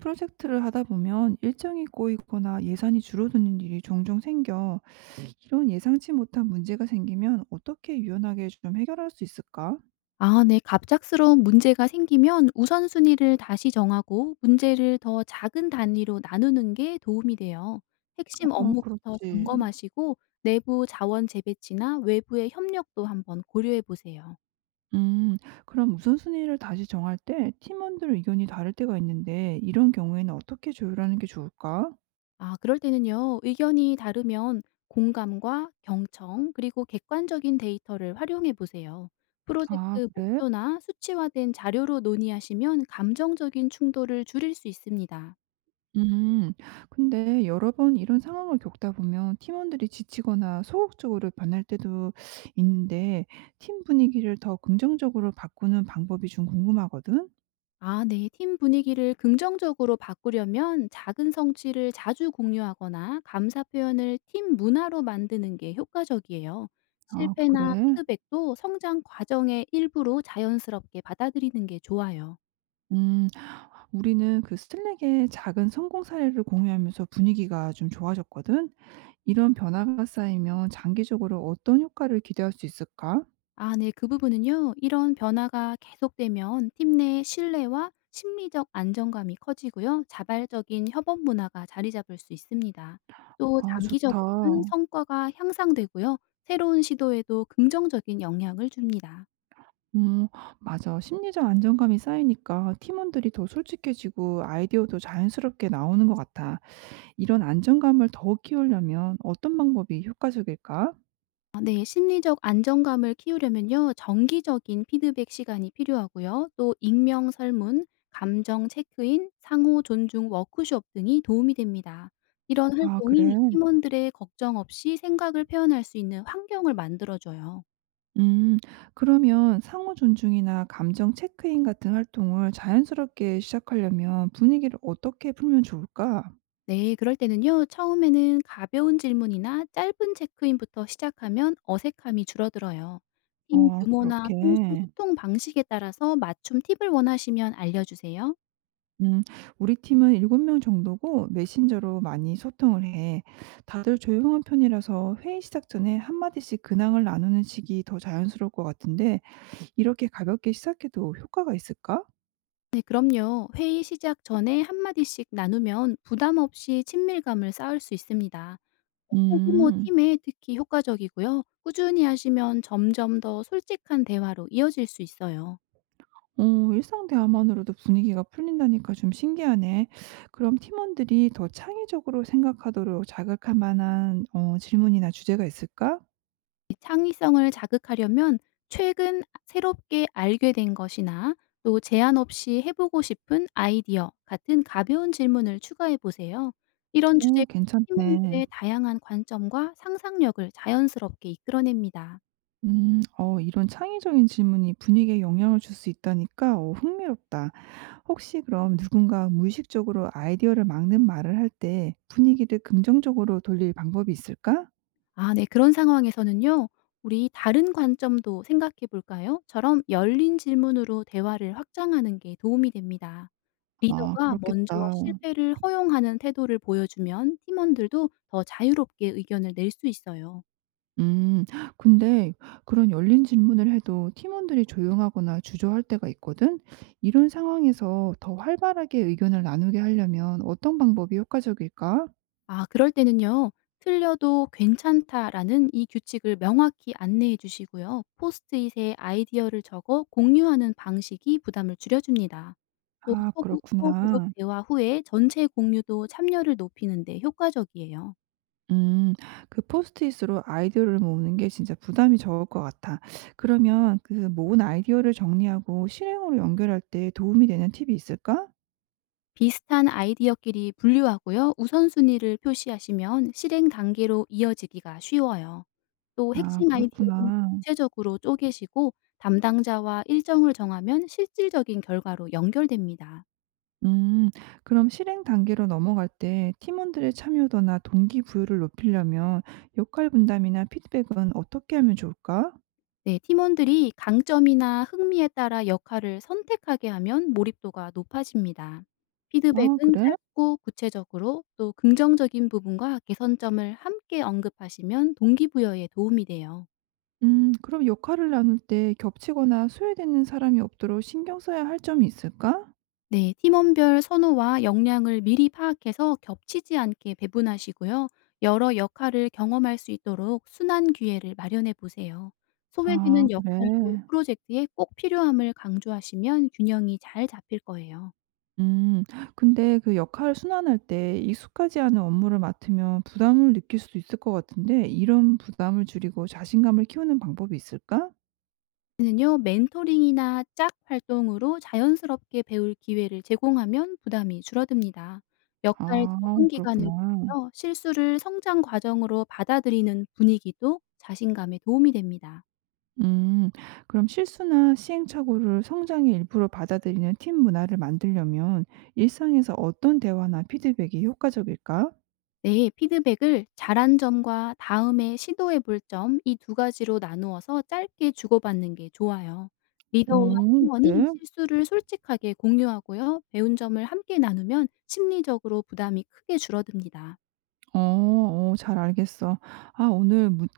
프로젝트를 하다 보면 일정이 꼬이거나 예산이 줄어드는 일이 종종 생겨. 이런 예상치 못한 문제가 생기면 어떻게 유연하게 좀 해결할 수 있을까? 아 네. 갑작스러운 문제가 생기면 우선순위를 다시 정하고 문제를 더 작은 단위로 나누는 게 도움이 돼요. 핵심 어, 업무부터 그렇지. 점검하시고 내부 자원 재배치나 외부의 협력도 한번 고려해 보세요. 음, 그럼 우선순위를 다시 정할 때 팀원들 의견이 다를 때가 있는데 이런 경우에는 어떻게 조율하는 게 좋을까? 아 그럴 때는요. 의견이 다르면 공감과 경청 그리고 객관적인 데이터를 활용해 보세요. 아, 프로젝트 그래? 목표나 수치화된 자료로 논의하시면 감정적인 충돌을 줄일 수 있습니다. 음. 근데 여러 번 이런 상황을 겪다 보면 팀원들이 지치거나 소극적으로 변할 때도 있는데 팀 분위기를 더 긍정적으로 바꾸는 방법이 좀 궁금하거든? 아, 네. 팀 분위기를 긍정적으로 바꾸려면 작은 성취를 자주 공유하거나 감사 표현을 팀 문화로 만드는 게 효과적이에요. 아, 그래? 실패나 피드백도 성장 과정의 일부로 자연스럽게 받아들이는 게 좋아요. 음. 우리는 그 슬랙의 작은 성공 사례를 공유하면서 분위기가 좀 좋아졌거든? 이런 변화가 쌓이면 장기적으로 어떤 효과를 기대할 수 있을까? 아 네. 그 부분은요. 이런 변화가 계속되면 팀 내 신뢰와 심리적 안정감이 커지고요. 자발적인 협업 문화가 자리 잡을 수 있습니다. 또 아, 좋다. 장기적으로는 성과가 향상되고요. 새로운 시도에도 긍정적인 영향을 줍니다. 음 맞아. 심리적 안정감이 쌓이니까 팀원들이 더 솔직해지고 아이디어도 자연스럽게 나오는 것 같아. 이런 안정감을 더 키우려면 어떤 방법이 효과적일까? 아 네. 심리적 안정감을 키우려면요. 정기적인 피드백 시간이 필요하고요. 또 익명 설문, 감정 체크인, 상호 존중 워크숍 등이 도움이 됩니다. 이런 어. 아, 그래. 활동이 팀원들의 걱정 없이 생각을 표현할 수 있는 환경을 만들어 줘요. 음, 그러면 상호 존중이나 감정 체크인 같은 활동을 자연스럽게 시작하려면 분위기를 어떻게 풀면 좋을까? 네. 그럴 때는요. 처음에는 가벼운 질문이나 짧은 체크인부터 시작하면 어색함이 줄어들어요. 팀 어, 규모나 그렇게. 평소 소통 방식에 따라서 맞춤 팁을 원하시면 알려 주세요. 음. 우리 팀은 7명 정도고 메신저로 많이 소통을 해. 다들 조용한 편이라서 회의 시작 전에 한마디씩 근황을 나누는 식이 더 자연스러울 것 같은데 이렇게 가볍게 시작해도 효과가 있을까? 네, 그럼요. 회의 시작 전에 한마디씩 나누면 부담 없이 친밀감을 쌓을 수 있습니다. 소규모 음. 팀에 특히 효과적이고요. 꾸준히 하시면 점점 더 솔직한 대화로 이어질 수 있어요. 일상 대화만으로도 분위기가 풀린다니까 좀 신기하네. 그럼 팀원들이 더 창의적으로 생각하도록 자극할 만한 질문이나 주제가 있을까? 창의성을 자극하려면 최근 새롭게 알게 된 것이나 또 제한 없이 해보고 싶은 아이디어 같은 가벼운 질문을 추가해 보세요. 이런 오, 주제 괜찮네. 팀원들의 다양한 관점과 상상력을 자연스럽게 이끌어냅니다. 음. 이런 창의적인 질문이 분위기에 영향을 줄 수 있다니까 흥미롭다. 혹시 그럼 누군가 무의식적으로 아이디어를 막는 말을 할 때 분위기를 긍정적으로 돌릴 방법이 있을까? 아 네. 그런 상황에서는요. "우리 다른 관점도 생각해 볼까요?"처럼 열린 질문으로 대화를 확장하는 게 도움이 됩니다. 아, 리더가 먼저 그렇겠다. 실패를 허용하는 태도를 보여주면 팀원들도 더 자유롭게 의견을 낼 수 있어요. 음. 근데 그런 열린 질문을 해도 팀원들이 조용하거나 주저할 때가 있거든. 이런 상황에서 더 활발하게 의견을 나누게 하려면 어떤 방법이 효과적일까? 아 그럴 때는요. "틀려도 괜찮다."라는 이 규칙을 명확히 안내해 주시고요. 포스트잇에 아이디어를 적어 공유하는 방식이 부담을 줄여줍니다. 또 아, 소그룹 그렇구나. 대화 후에 전체 공유도 참여를 높이는 데 효과적이에요. 음. 그 포스트잇으로 아이디어를 모으는 게 진짜 부담이 적을 것 같아. 그러면 그 모은 아이디어를 정리하고 실행으로 연결할 때 도움이 되는 팁이 있을까? 비슷한 아이디어끼리 분류하고요. 우선순위를 표시하시면 실행 단계로 이어지기가 쉬워요. 또 아, 핵심 아이디어를 그렇구나. 구체적으로 쪼개시고 담당자와 일정을 정하면 실질적인 결과로 연결됩니다. 음. 그럼 실행 단계로 넘어갈 때 팀원들의 참여도나 동기부여를 높이려면 역할 분담이나 피드백은 어떻게 하면 좋을까? 네, 팀원들이 강점이나 흥미에 따라 역할을 선택하게 하면 몰입도가 높아집니다. 아, 피드백은 그래? 짧고 구체적으로 또 긍정적인 부분과 개선점을 함께 언급하시면 동기부여에 도움이 돼요. 그럼 역할을 나눌 때 겹치거나 소외되는 사람이 없도록 신경 써야 할 점이 있을까? 네, 팀원별 선호와 역량을 미리 파악해서 겹치지 않게 배분하시고요. 여러 역할을 경험할 수 있도록 순환 기회를 마련해 보세요. 아, 소외되는 역할도 그래. 프로젝트에 꼭 필요함을 강조하시면 균형이 잘 잡힐 거예요. 음. 근데 그 역할을 순환할 때 익숙하지 않은 업무를 맡으면 부담을 느낄 수도 있을 것 같은데 이런 부담을 줄이고 자신감을 키우는 방법이 있을까? 는요. 멘토링이나 짝 활동으로 자연스럽게 배울 기회를 제공하면 부담이 줄어듭니다. 역할 아, 적응 기간을 그렇구나. 두고요. 실수를 성장 과정으로 받아들이는 분위기도 자신감에 도움이 됩니다. 음. 그럼 실수나 시행착오를 성장의 일부로 받아들이는 팀 문화를 만들려면 일상에서 어떤 대화나 피드백이 효과적일까? 네, 피드백을 잘한 점과 다음에 시도해 볼 점 이 두 가지로 나누어서 짧게 주고받는 게 좋아요. 리더와 오, 팀원이 그래? 실수를 솔직하게 공유하고요. 배운 점을 함께 나누면 심리적으로 부담이 크게 줄어듭니다. 어 잘 알겠어. 아, 오늘 문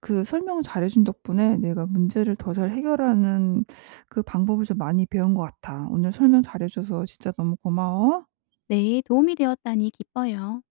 그 설명 잘해 준 덕분에 내가 문제를 더 잘 해결하는 그 방법을 좀 많이 배운 것 같아. 오늘 설명 잘해 줘서 진짜 너무 고마워. 네, 도움이 되었다니 기뻐요.